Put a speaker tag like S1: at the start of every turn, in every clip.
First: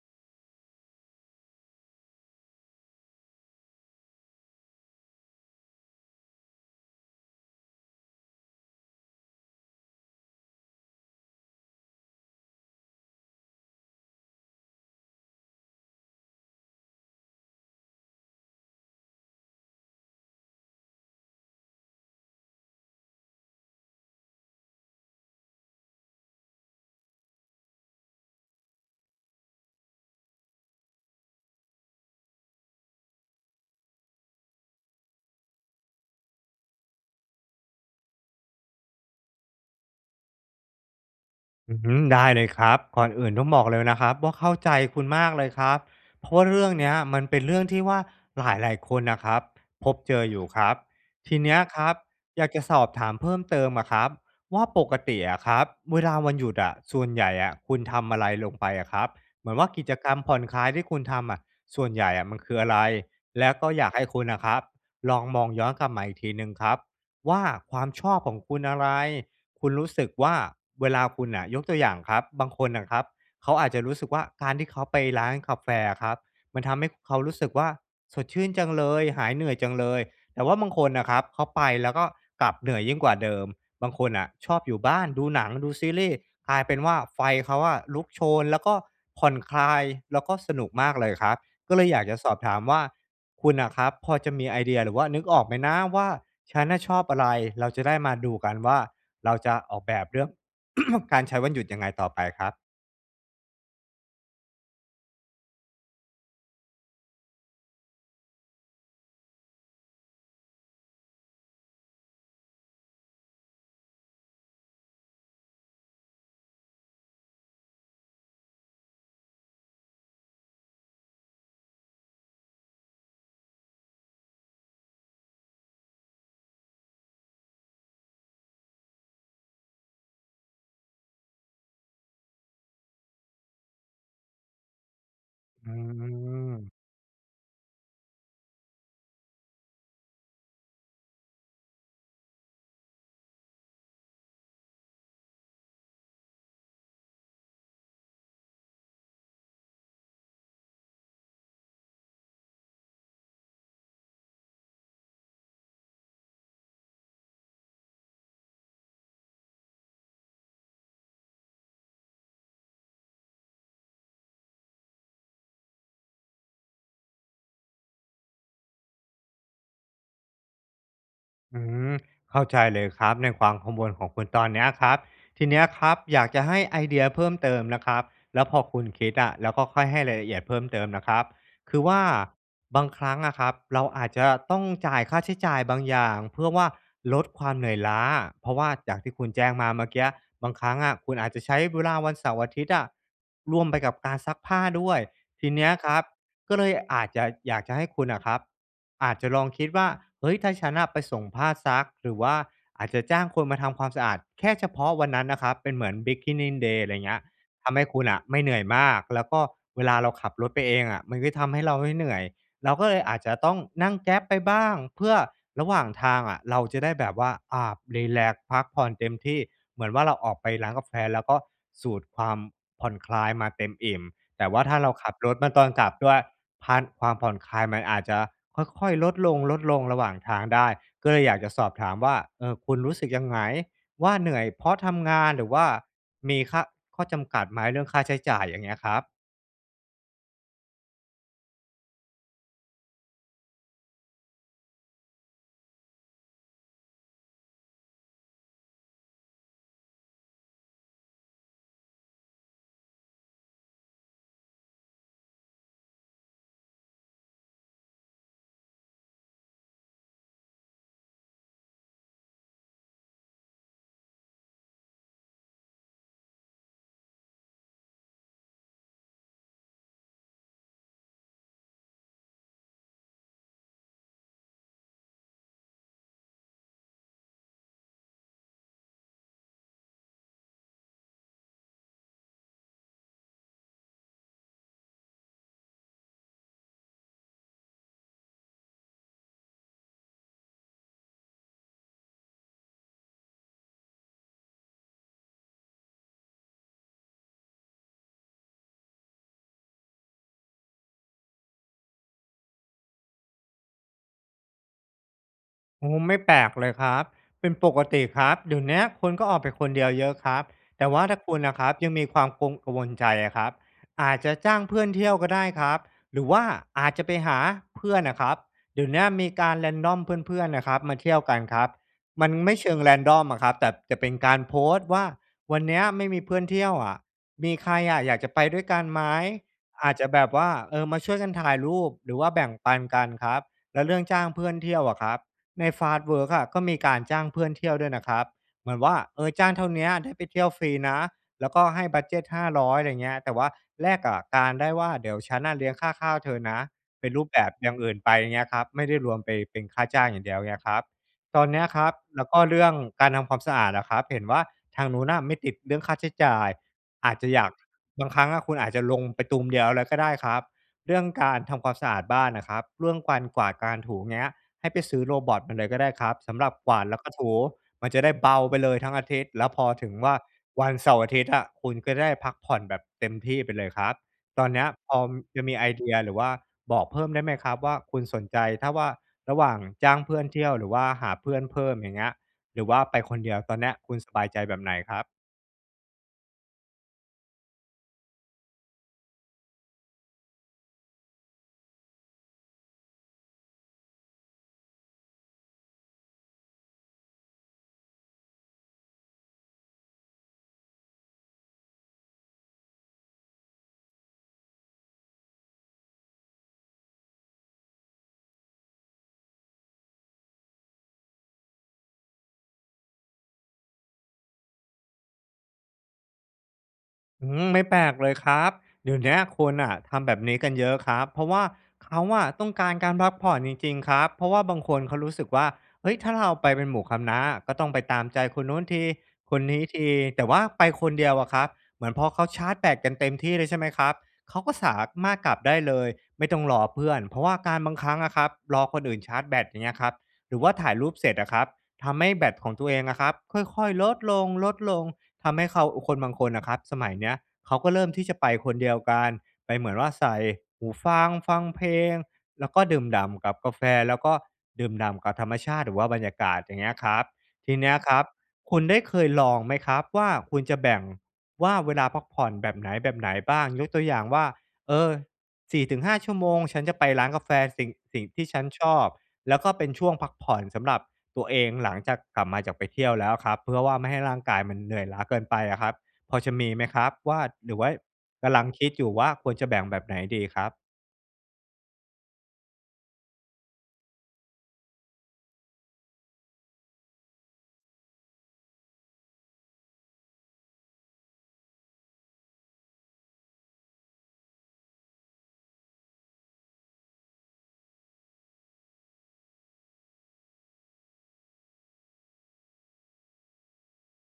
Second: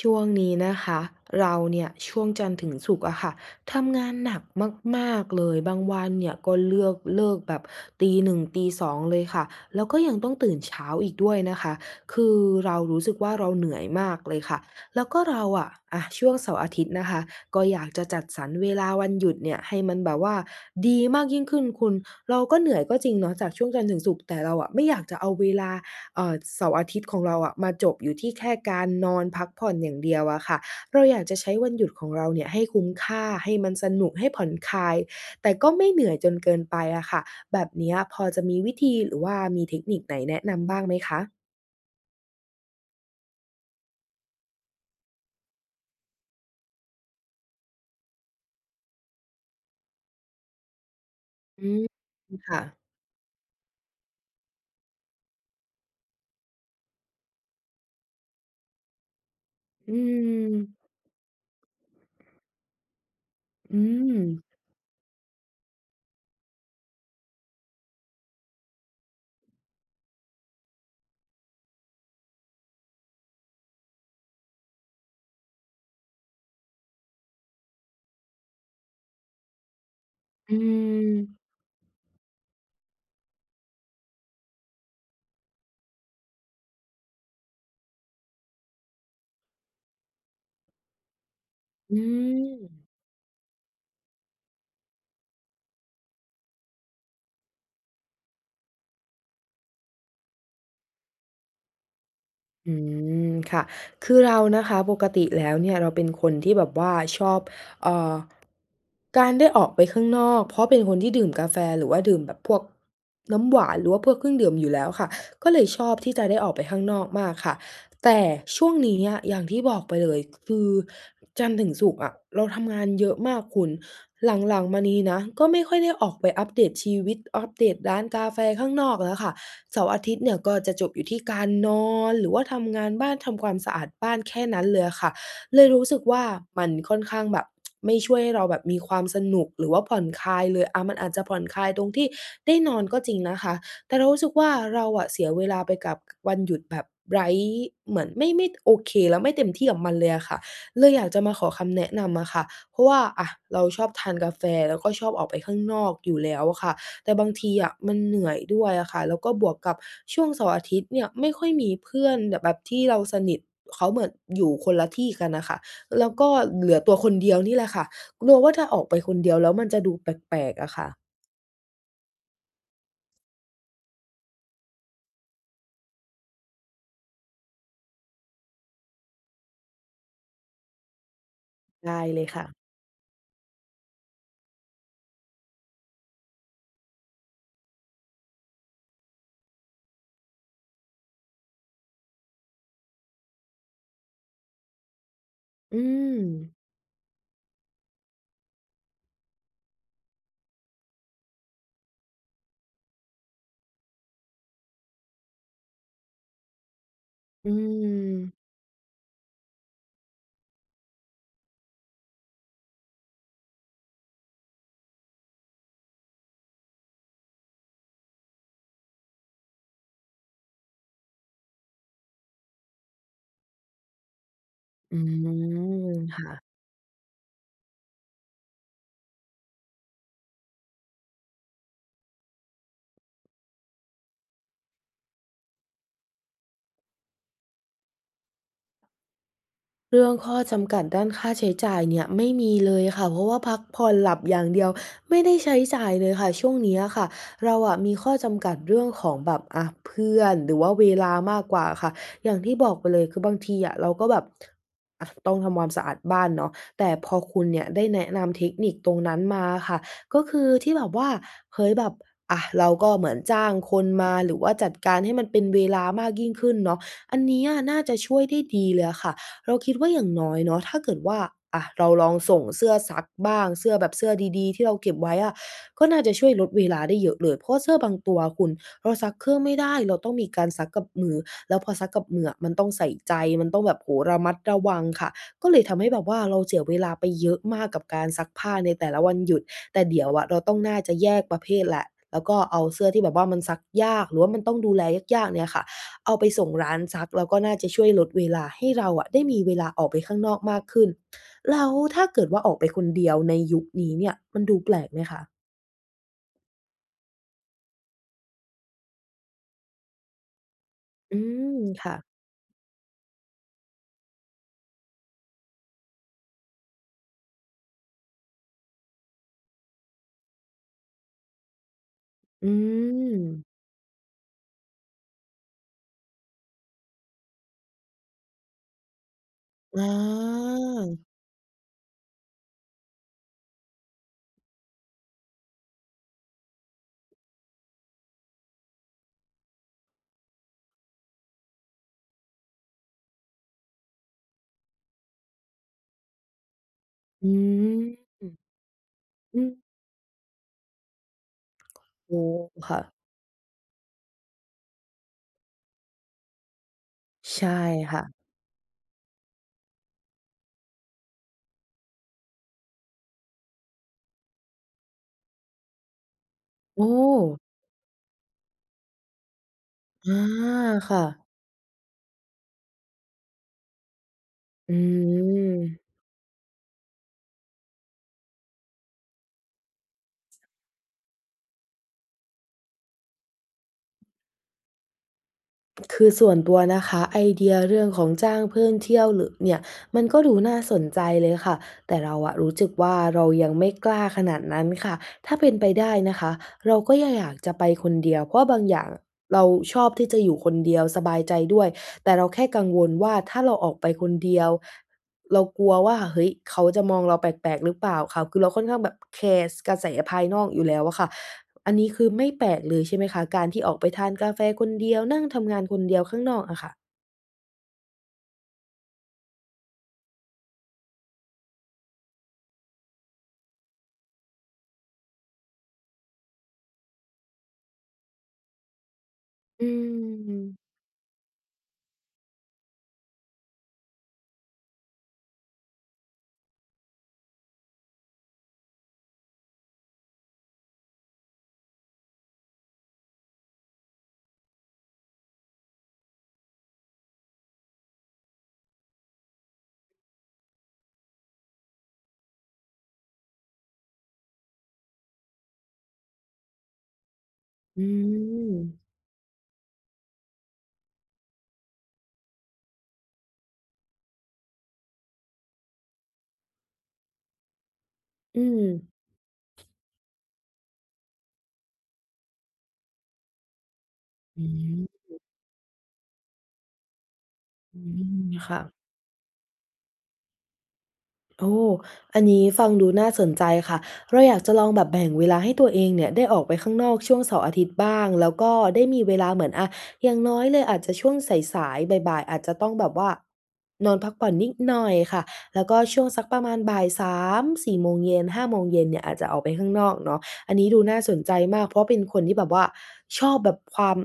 S1: ช่วงนี้นะคะเราเนี่ยช่วงจันทร์ถึงศุกร์อะค่ะทำงานหนักมากๆเลยบางวันเนี่ยก็เลือกเลิกแบบตีหนึ่งตีสองเลยค่ะแล้วก็ยังต้องตื่นเช้าอีกด้วยนะคะคือเรารู้สึกว่าเราเหนื่อยมากเลยค่ะแล้วก็เราอะช่วงเสาร์อาทิตย์นะคะก็อยากจะจัดสรรเวลาวันหยุดเนี่ยให้มันแบบว่าดีมากยิ่งขึ้นคุณเราก็เหนื่อยก็จริงเนาะจากช่วงจันทร์ถึงศุกร์แต่เราอะไม่อยากจะเอาเวลา เสาร์อาทิตย์ของเราอะมาจบอยู่ที่แค่การนอนพักผ่อนอย่างเดียวอะค่ะเราอยากจะใช้วันหยุดของเราเนี่ยให้คุ้มค่าให้มันสนุกให้ผ่อนคลายแต่ก็ไม่เหนื่อยจนเกินไปอะค่ะแบบเนี้ยพอจะมีวิธีหรือว่ามีเทคนิคไหนแนะนำบ้างไหมคะ
S2: อือฮึได้เลยครับก่อนอื่นต้องบอกเลยนะครับว่าเข้าใจคุณมากเลยครับเพราะว่าเรื่องเนี้ยมันเป็นเรื่องที่ว่าหลายๆคนน่ะครับพบเจออยู่ครับทีเนี้ย
S1: อื
S2: ค
S1: ม
S2: รับอยากจะ
S1: ค่ะ
S2: สอบถามเพิ่มเติมอะครับว่าปกติอะครับเวลาวันหยุดอะส่วนใหญ่อะคุณทำอะไรลงไปอะครับเหมือนว่ากิจ
S1: อื
S2: กรรมผ่อน
S1: ม
S2: คลายที่คุณทำอะส่วนใหญ่อะมันคืออะไรแล้วก็
S1: อื
S2: อยากให้คุณ
S1: ม
S2: น่ะครับลองมองย้อนกลับมาอีกทีหนึ่งครับว่าความชอบของคุณอะไร คุณรู้สึกว่าเวลาคุณน่ะยกตัวอย่างครับบางคนนะครับเขาอาจจะรู้สึกว่าการที่เขาไปร้านกาแฟครับมันทำให้เขารู้สึกว่าสดชื่นจังเลยหายเหนื่อยจังเลยแต่
S1: อื
S2: ว่าบางคนนะครับเขา
S1: ม
S2: ไปแล้วก็กลับเหนื่อยยิ่งกว่าเดิมบางคนอ่ะชอบอยู่บ้านดูหนังดูซีรีส์กลายเป็นว่าไฟเขาอะลุกโชนแล้วก็ผ่อนคลายแล้วก็สนุกมากเลยครับก็เลยอ
S1: อื
S2: ยากจะสอบถาม
S1: ม
S2: ว่าคุณนะครับพอจะมีไอเดียหรือว่านึกออกไหมนะว่าฉันน่ะชอบอะไรเราจะได้มาดูกันว่า เราจะออกแบบเรื่อง การใช้วันหยุดยังไงต่อไปครับ
S1: อืมค่ะคือเรานะคะปกติแล้วเนี่ยเราเป็นคนที่แบบว่าชอบเอ่อการได้ออกไปข้างนอกเพราะเป็นคนที่ดื่มกาแฟหรือว่าดื่มแบบพวกน้ำหวานหรือว่าพวกเครื่องดื่มอยู่แล้วค่ะก็เลยชอบที่จะได้ออกไปข้างนอกมากค่ะแต่ช่วงนี้อะอย่างที่บอกไปเลยคือจันทร์ถึงศุกร์อะเราทำงานเยอะมากคุณหลังๆมานี้นะก็ไม่ค่อยได้ออกไปอัปเดตชีวิตอัปเดตร้านกาแฟข้างนอกแล้วค่ะ เสาร์อาทิตย์เนี่ยก็จะจบอยู่ที่การนอนหรือว่าทำงานบ้านทำความสะอาดบ้านแค่นั้นเลยอะค่ะเลย
S2: อื
S1: รู้สึกว่ามัน
S2: ม
S1: ค่อนข้างแบบไม่ช่วยให้เราแบบมีความสนุกหรือว่าผ่อนคลายเลยอามันอาจจะผ่อนคลายตรงที่ได้นอนก็จริงนะคะแต่เรารู้สึกว่าเราอะเสียเวลาไปกับวันหยุดแบบไร้เหมือนไม่โอเคแล้วไม่เต็มที่กับมันเลยอะค่ะเลยอยากจะมาขอคำแนะนำอะค่ะเพราะว่าอะเราชอบทานกาแฟแล้วก็ชอบออกไปข้างนอกอยู่แล้วอะค่ะ แต่บางทีอะมันเหนื่อยด้วยอะค่ะแล้วก็บวกกับช่วงเสาร์อาทิตย์เนี่ยไม่ค่อยมีเพื่อนแบบที่เราสนิทเขาเหมือนอยู่คนละที่กันน่ะค่ะแล้วก็เหลือตัวคนเดียวนี่แหละค่ะกลัวว่าถ้าออกไปคนเดียวแล้วมันจะดูแปลกๆอะค่ะ
S2: อืมเข้าใจเลยครับในความกังวลของคุณตอนเนี้ยครับทีเนี้ยครับอยากจะให้ไอเดียเพิ่มเติมนะครับแล้วพอคุณคิดอะแล้วก็ค่อยให้รายละเอียดเพิ่มเติมนะครับคือว่า
S1: ได้เลยค่ะ
S2: บางครั้งอะครับเราอาจจะต้องจ่ายค่าใช้จ่ายบางอย่างเพื่อว่าลดความเหนื่อยล้าเพราะว่าจากที่คุณแจ้งมาเมื่อกี้บางครั้งอะคุณอาจจะใช้เวลาวันเสาร์อาทิตย์อะร่วมไปกับการซักผ้าด้วยทีเนี้ย
S1: อื
S2: ครับ
S1: ม
S2: ก็เลยอาจจะอยากจะให้คุณอะครับ อาจจะลองคิดว่าเฮ้ยถ้าฉันน่ะไปส่งผ้าซักหรือว่าอาจจะจ้างคนมาทำความสะอาดแค่เฉพาะวันนั้นนะครับเป็นเหมือน beginning day อะไรเงี้ย
S1: อื
S2: ทำให้คุณ
S1: ม
S2: อ่ะไม่เหนื่อยมาก แล้วก็เวลาเราขับรถไปเองอะมันก็ทำให้เราไม่เหนื่อย เราก็เลยอาจจะต้องนั่ง Grab ไปบ้างเพื่อระหว่างทางอะเราจะได้แบบว่ารีแลกซ์พักผ่อนเต็มที่ เหมือนว่าเราออกไปร้านกาแฟแล้วก็สูดความผ่อนคลายมาเต็มอิ่ม แต่ว่าถ้าเรา
S1: อื
S2: ขับรถมาตอนกลับ
S1: ม
S2: ด้วย
S1: ค่ะ
S2: พานความผ่อนคลายมันอาจจะค่อยๆลดลงระหว่างทางได้ก็เลยอยากจะสอบถามว่าเออคุณรู้สึกยังไงว่าเหนื่อยเพราะทำงานหรือว่ามีข้อจำกัดไหมเรื่องค่าใช้จ่ายอย่างเงี้ยครับ
S1: เรื่องข้อจำกัดด้านค่าใช้จ่ายเนี่ยไม่มีเลยค่ะเพราะว่าพักผ่อนหลับอย่างเดียวไม่ได้ใช้จ่ายเลยค่ะช่วงเนี้ยค่ะเราอะมีข้อจำกัดเรื่องของแบบอ่าเพื่อนหรือว่าเวลามากกว่าค่ะอย่างที่บอกไปเลยคือบางทีอะเราก็แบบอะต้องทำความสะอาดบ้านเนาะแต่พอคุณเนี่ยได้แนะนำเทคนิคตรงนั้นมาค่ะก็คือที่แบบว่าเฮ้ยแบบอะเราก็เหมือนจ้างคนมาหรือว่าจัดการให้มันเป็นเวลามากยิ่งขึ้นเนาะอันเนี้ยน่าจะช่วยได้ดีเลยอะค่ะ เราคิดว่าอย่างน้อยเนาะถ้าเกิดว่าอะเราลองส่งเสื้อซักบ้างเสื้อแบบเสื้อดีๆที่เราเก็บไว้อะก็น่าจะช่วยลดเวลาได้เยอะเลยเพราะว่าเสื้อบางตัวคุณเราซักเครื่องไม่ได้เราต้องมีการซักกับมือแล้วพอซักกับมืออะมันต้องใส่ใจมันต้องแบบโอ้โฮระมัดระวังค่ะก็เลยทำให้แบบว่าเราเสียเวลาไปเยอะมากกับการซักผ้าในแต่ละวันหยุดแต่เดี๋ยวอะเราต้องน่าจะแยกประเภทแหละแล้วก็เอาเสื้อที่แบบว่ามันซักยากหรือว่ามันต้องดูแลยากๆเนี่ยค่ะ เอาไปส่งร้านซักแล้วก็น่าจะช่วยลดเวลาให้เราอะได้มีเวลาออกไปข้างนอกมากขึ้นแล้วถ้าเกิดว่าออกไปคนเดียวในยุคนี้เนี่ยมันดูแปลกไหมคะ
S2: โอ้ไม่แปลกเลยครับเป็นปกติครับเดี๋ยวนี้คนก็ออกไปคนเดียวเยอะครับแต่ว่า
S1: อื
S2: ถ้าคุณนะ
S1: ม
S2: ครับยัง
S1: ค่ะ
S2: มีความกังวลใจอะครับอาจจะจ้างเพื่อนเที่ยวก็ได้ครับหรือว่าอาจจะไปหาเพื่อนนะครับเดี๋ยวนี้มีการ r a n d อมเพื่อนๆนะครับมาเที่ยวกันครับมัน
S1: อื
S2: ไม่เชิง r a นดอ
S1: ม
S2: มอะครับแต่จะเป็นการโพสต์ว่าวันเนี้ยไม่มีเพื่อนเที่ยวอะมีใครอะอยากจะไปด้วยกันไหม
S1: อ
S2: อาจจะแบบว่า
S1: า
S2: เออมาช่วยกันถ่ายรูปหรือว่าแบ่งปันกันครับแล้วเรื่องจ้างเพื่อนเที่ยวอะครับ ในฟาสต์เวิร์กอะก็มีการจ้างเพื่อนเที่ยวด้วยนะครับเหมือนว่าเออจ้างเท่าเนี้ยได้ไปเที่ยวฟรีนะแล้วก็ให้บัดเจต500อยอะไรเงี้ยแต่ว่าแลกกับการได้ว่าเดี๋ยวฉันน่ะเลี้ยงค่าข้าวเธอนะเป็นรูป
S1: อื
S2: แบบอย่างอื่นไป
S1: ม
S2: อย่างเงี้ยครับไม่ได้รวมไป
S1: อืม
S2: เป็นค่าจ้างอย่างเดียวเงี้ยครับตอนเนี้ยครับ
S1: โอ้
S2: แล้วก็เรื่อง
S1: ค่ะ
S2: การทำความสะอาดนะครับเห็นว่าทางนู้นน่ะไม่ติดเรื่องค่าใช้จ่ายอาจจะอยา
S1: ใช่
S2: ก
S1: ค่ะ
S2: บางครั้งอะคุณอาจจะลงไปตูมเดียวเลยก็ได้ครับเรื่องการทำความสะอาดบ้านนะครับเรื่องการกวาดการถูเงี้ย ให้ไปซื้อโรบอตมาเลยก็ได้ครับสำหรับกวา
S1: โอ้
S2: ดแล้วก็ถูมันจะได้เบาไปเลยทั้งอาทิตย์แล้วพอถึงว่า
S1: อา
S2: วันเสาร์
S1: ค่ะ
S2: อาทิตย์อะคุณก็ได้พักผ่อนแบบเต็มที่ไปเลยครับตอนเนี้ย
S1: อื
S2: พอจะมีไอเดี
S1: ม
S2: ยหรือว่าบอกเพิ่มได้ไหมครับว่าคุณสนใจถ้าว่าระหว่างจ้างเพื่อนเที่ยวหรือว่าหาเพื่อนเพิ่มอย่างเงี้ยหรือว่าไปคนเดียวตอนเนี้ยคุณสบายใจแบบไหนครับ
S1: คือส่วนตัวนะคะไอเดียเรื่องของจ้างเพื่อนเที่ยวหรือเนี่ยมันก็ดูน่าสนใจเลยค่ะแต่เราอะรู้สึกว่าเรายังไม่กล้าขนาดนั้นค่ะถ้าเป็นไปได้นะคะเราก็ยังอยากจะไปคนเดียวเพราะบางอย่างเราชอบที่จะอยู่คนเดียวสบายใจด้วยแต่เราแค่กังวลว่าถ้าเราออกไปคนเดียวเรากลัวว่าเฮ้ยเขาจะมองเราแปลกๆหรือเปล่าค่ะคือเราค่อนข้างแบบแคร์สกระแสภายนอกอยู่แล้วอะค่ะ อันนี้คือไม่แปลกเลยใช่ไหมคะการที่ออกไปทานกาแฟคนเดียวนั่งทำงานคนเดียวข้างนอกอะค่ะ
S2: อืมไม่แปลกเลยครับเดี๋ยวเนี้ยคนอ่ะทำแบบนี้กันเยอะครับเพราะว่าเขาอะต้องการการพักผ่อนจริงๆครับเพราะว่าบางคนเขารู้สึกว่าเฮ้ยถ้าเราไปเป็นหมู่คณะก็ต้องไปตามใจคนนู้นทีคนนี้
S1: อื
S2: ทีแต่ว่าไป
S1: ม
S2: คนเดียวอะครับเหมือนพอเขาชาร์จแบตกันเต็มที่เลยใช่ไหมครับเขาก็สามารถกลับได้เลยไม่ต้องรอเพื่อนเพราะว่าการบางครั้งอะครับรอคนอื่นชาร์จแบตอย่างเงี้ยครับหรือว่าถ่ายรูปเสร็จอะครับทำให้แบตของตัวเองอะครับค่อยๆลดลงลดลง ทำให้เขาคนบางคนนะครับสมัยเนี้ยเขาก็เริ่มที่จะไปคนเดียวกันไปเหมือนว่าใส่หูฟังฟังเพลงแล้วก็ดื่มด่ำกับกาแฟแล้วก็ดื่มด่ำกับธรรมชาติหรือว่าบรรยากาศอย่างเงี้ยครับทีเนี้ย
S1: อื
S2: ครับคุณได้
S1: ม
S2: เคยลองไหมครับว่าคุณจะแบ่งว่าเวลาพักผ่อนแบบไหนแบบไหนบ้างยกตัวอย่างว่าเออ4 ถึง 5 ชั่วโมงฉันจะไปร้านกาแฟสิ่งที่
S1: อื
S2: ฉัน
S1: ม
S2: ชอบแล้วก็เป็นช่วงพักผ่อนสำหรับ ตัวเองหลังจากกลับมาจากไปเที่ยวแล้วครับเพื่อว่าไม่ให้ร่างกาย
S1: อื
S2: มันเหนื่อยล้า
S1: ม
S2: เกินไปอะครับพอจะมีไหมครับว่าหรือว่า
S1: อืม
S2: กำลังคิดอ
S1: ค่ะ
S2: ยู่ว่าควรจะแบ่งแบบไหนดีครับ
S1: โอ้อันนี้ฟังดูน่าสนใจค่ะเราอยากจะลองแบบแบ่งเวลาให้ตัวเองเนี่ยได้ออกไปข้างนอกช่วงเสาร์อาทิตย์บ้างแล้วก็ได้มีเวลาเหมือนอะอย่างน้อยเลยอาจจะช่วงสายๆบ่ายๆอาจจะต้องแบบว่านอนพักผ่อนนิดหน่อยค่ะแล้วก็ช่วงสักประมาณบ่ายสามสี่โมงเย็นห้าโมงเย็นเนี่ยอาจจะออกไปข้างนอกเนาะ อันนี้ดูน่าสนใจมากเพราะเป็นคนที่แบบว่าชอบแบบความ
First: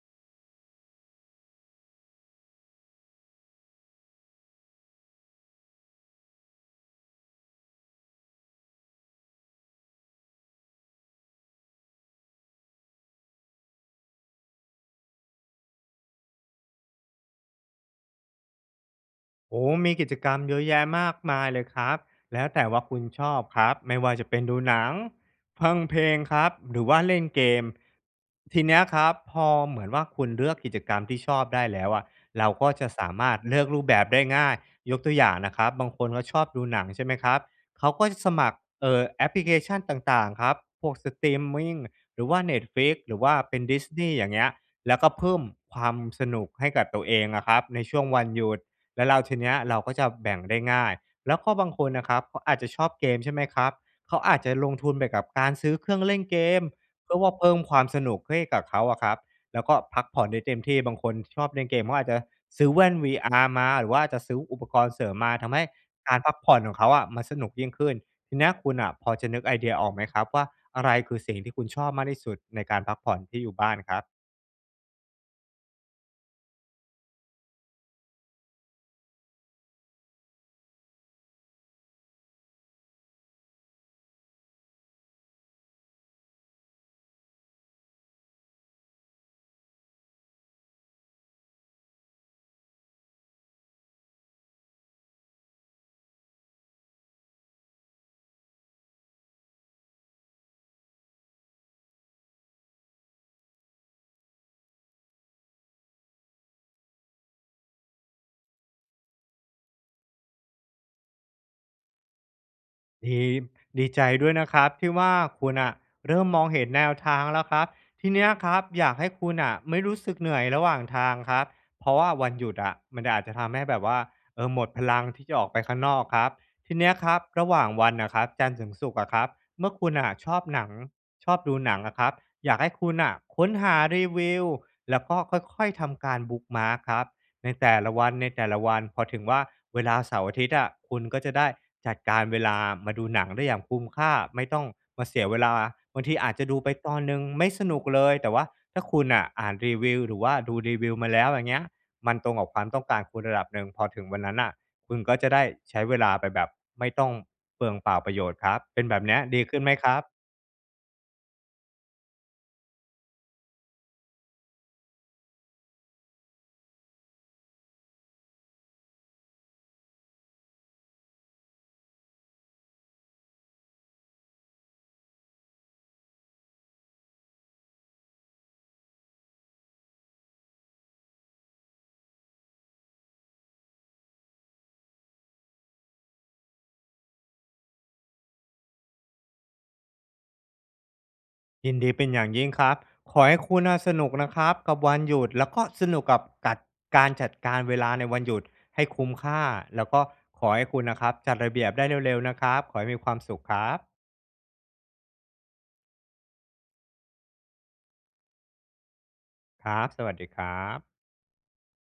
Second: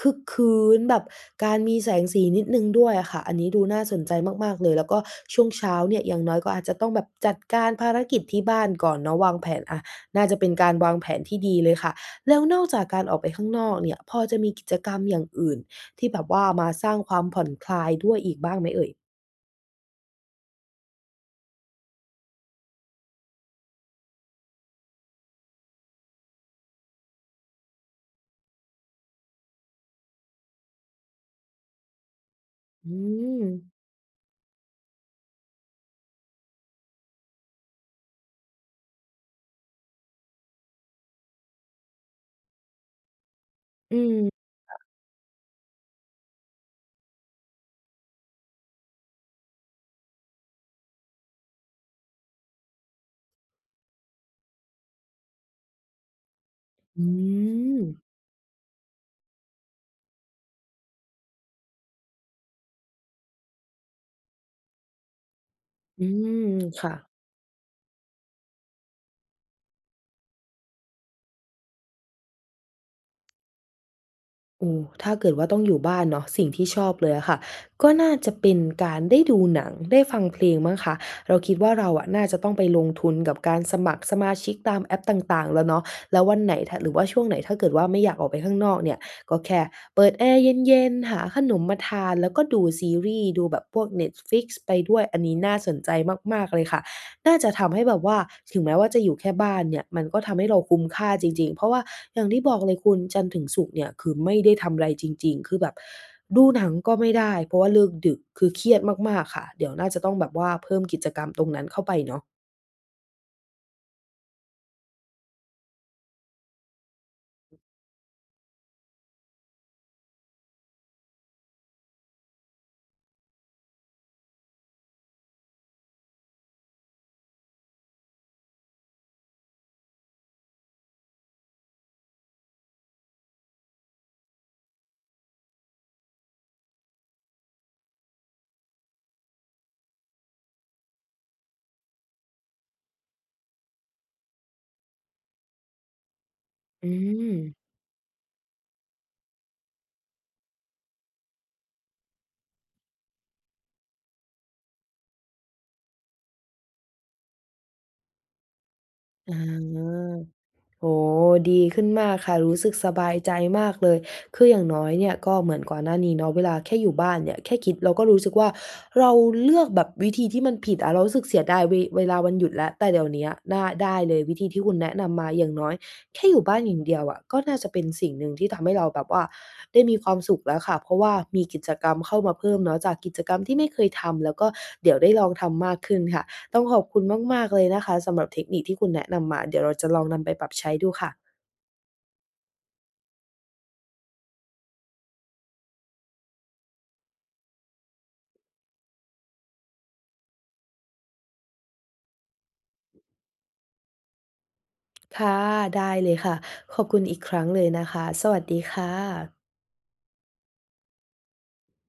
S1: คึกคื้นแบบการมีแสงสีนิดหนึ่งด้วยอะค่ะอันนี้ดูน่าสนใจมากๆเลยแล้วก็ช่วงเช้าเนี่ยอย่างน้อยก็อาจจะต้องแบบจัดการภารกิจที่บ้านก่อนเนาะวางแผนอะน่าจะเป็นการวางแผนที่ดีเลยค่ะแล้วนอกจากการออกไปข้างนอกเนี่ยพอจะมีกิจกรรมอย่างอื่นที่แบบว่ามาสร้างความผ่อนคลายด้วยอีกบ้างไหมเอ่ย
S2: โอ้ มีกิจกรรมเยอะแยะมากมายเลยครับ แล้วแต่ว่าคุณชอบครับ ไม่ว่าจะเป็นดูหนังฟังเพลงครับหรือว่าเล่นเกม ทีเนี้ยครับ พอเหมือนว่าคุณเลือกกิจกรรมที่ชอบได้แล้วอะเราก็จะ
S1: อื
S2: สามารถ
S1: ม
S2: เลือกรูปแบบได้ง่าย ยกตัวอย่างนะครับบางคนก็ชอบดูหนังใช่ไหมครับเขาก็จะสมัครแอปพลิเคชันต่างๆครับพวกสตรีมมิงหรือว่า Netflix หรือว่าเป็น
S1: อื
S2: Disney
S1: ม
S2: อย่างเงี้ยแล้วก็เพิ่มความสนุกให้กับตัวเองอะครับในช่วงวันหยุด แล้วเราทีเนี้ยเราก็จะแบ่งได้ง่ายแล้วก็บางคนนะครับเขาอาจจะชอบเกมใช่ไหมครับเขาอาจจะลงทุนไปกับการซื้อเครื่องเล่นเกม
S1: อื
S2: เพื่อว่าเพิ่มค
S1: ม
S2: วามสนุกให้กับเขาอะครับแล้วก็พักผ่อนได้เต็มที่บางคนชอบเล่นเกมเขาอาจจะซื้อแว่น VR มาหรือว่าจะซื้ออุปกรณ์เสริมมาทำให้
S1: อื
S2: การพักผ่
S1: ม
S2: อนของเขา
S1: ค่ะ
S2: อะมันสนุกยิ่งขึ้นทีเนี้ยคุณอะพอจะนึกไอเดียออกไหมครับว่าอะไรคือสิ่งที่คุณชอบมากที่สุดในการพักผ่อนที่อยู่บ้านครับ
S1: โอ้ถ้าเกิดว่าต้องอยู่บ้านเนาะสิ่งที่ชอบเลยอะค่ะก็น่าจะเป็นการได้ดูหนังได้ฟังเพลงมั้งคะเราคิดว่าเราอะน่าจะต้องไปลงทุนกับการสมัครสมาชิกตามแอปต่างๆแล้วเนาะแล้ววันไหนหรือว่าช่วงไหนถ้าเกิดว่าไม่อยากออกไปข้างนอกเนี่ยก็แค่เปิดแอร์เย็นๆหาขนมมาทานแล้วก็ดูซีรีส์ดูแบบพวก Netflix ไปด้วยอันนี้น่าสนใจมากๆเลยค่ะ น่าจะทำให้แบบว่าถึงแม้ว่าจะอยู่แค่บ้านเนี่ยมันก็ทำให้เราคุ้มค่าจริงๆ เพราะว่าอย่างที่บอกเลยคุณจันทร์ถึงศุกร์เนี่ยคือไม่ได้ทำอะไรจริงๆคือแบบดูหนังก็ไม่ได้เพราะว่าเลิกดึกคือเครียดมากๆ ค่ะเดี๋ยวน่าจะต้องแบบว่าเพิ่มกิจกรรมตรงนั้นเข้าไปเนาะ
S2: ดีดีใจด้วยนะครับที่ว่าคุณอะเริ่มมองเห็นแนวทางแล้วครับทีเนี้ยครับอยากให้คุณอ่ะไม่รู้สึกเหนื่อยระหว่างทางครับเพราะว่าวันหยุดอะมันอาจจะทำให้แบบว่าหมดพลังที่จะออกไปข้างนอกครับทีเนี้ยครับระหว่างวันน่ะครับจันทร์ถึงศุกร์อะครับเมื่อคุณอะชอบดูหนังอะครับอยากให้คุณอะค้นหารีวิวแล้วก็ค่อยๆทำการ bookmarkครับ ในแต่ละวันพอถึงว่าเวลาเสาร์อาทิตย์อะคุณก็จะได้จัดการเวลามาดูหนังได้อย่างคุ้มค่าไม่ต้องมาเสียเวลาบางทีอาจจะดูไป
S1: อื
S2: ตอนหนึ่งไม่ส
S1: ม
S2: นุกเลยแต่ว่าถ้าคุณอ่ะอ่านรีวิวหรือว่าดูรีวิวมาแล้วอย่างเงี้ยมันตรงกับความต้องการคุณระดับหนึ่งพอถึงวันนั้นอ่ะคุณก็จะได้ใช้เวลาไปแบบไม่ต้องเปลืองเปล่าประโยชน์ครับเป็นแบบเนี้ย
S1: อา
S2: ดีขึ้นไหมครับ
S1: โอ้ดีขึ้นมากค่ะรู้สึกสบายใจมากเลยคืออย่างน้อยเนี่ยก็เหมือนก่อนหน้านี้เนาะเวลาแค่อยู่บ้านเนี่ยแค่คิดเราก็รู้สึกว่าเราเลือกแบบวิธีที่มันผิดอะเรารู้สึกเสียดายเวลาวันหยุดแล้วแต่เดี๋ยวเนี้ยน่าได้เลยวิธีที่คุณแนะนำมาอย่างน้อยแค่อยู่บ้านอย่างเดียวอะก็น่าจะเป็นสิ่งหนึ่งที่ทำให้เราแบบว่าได้มีความสุขแล้วค่ะเพราะว่ามีกิจกรรมเข้ามาเพิ่มเนาะจากกิจกรรมที่ไม่เคยทำแล้วก็เดี๋ยวได้ลองทำมากขึ้นค่ะ ต้องขอบคุณมากๆเลยนะคะสำหรับเทคนิคที่คุณแนะนำมาเดี๋ยวเราจะลองนำไปปรับใช้ดูค่ะ
S2: ยินดีเป็นอย่างยิ่งครับ ขอให้คุณน่ะสนุกนะครับกับวันหยุดแล้วก็สนุกกับการจัดการเวลาในวันหยุดให้คุ้มค่าแล้วก็ขอให้คุณนะครับจัดระเบียบได้เร็วๆนะครับขอให้มีความสุขครับ
S1: ค่ะได้เลยค่ะขอบคุณอีกครั้งเลยนะคะสวัสดีค่ะ
S2: ครับสวัสดีครับ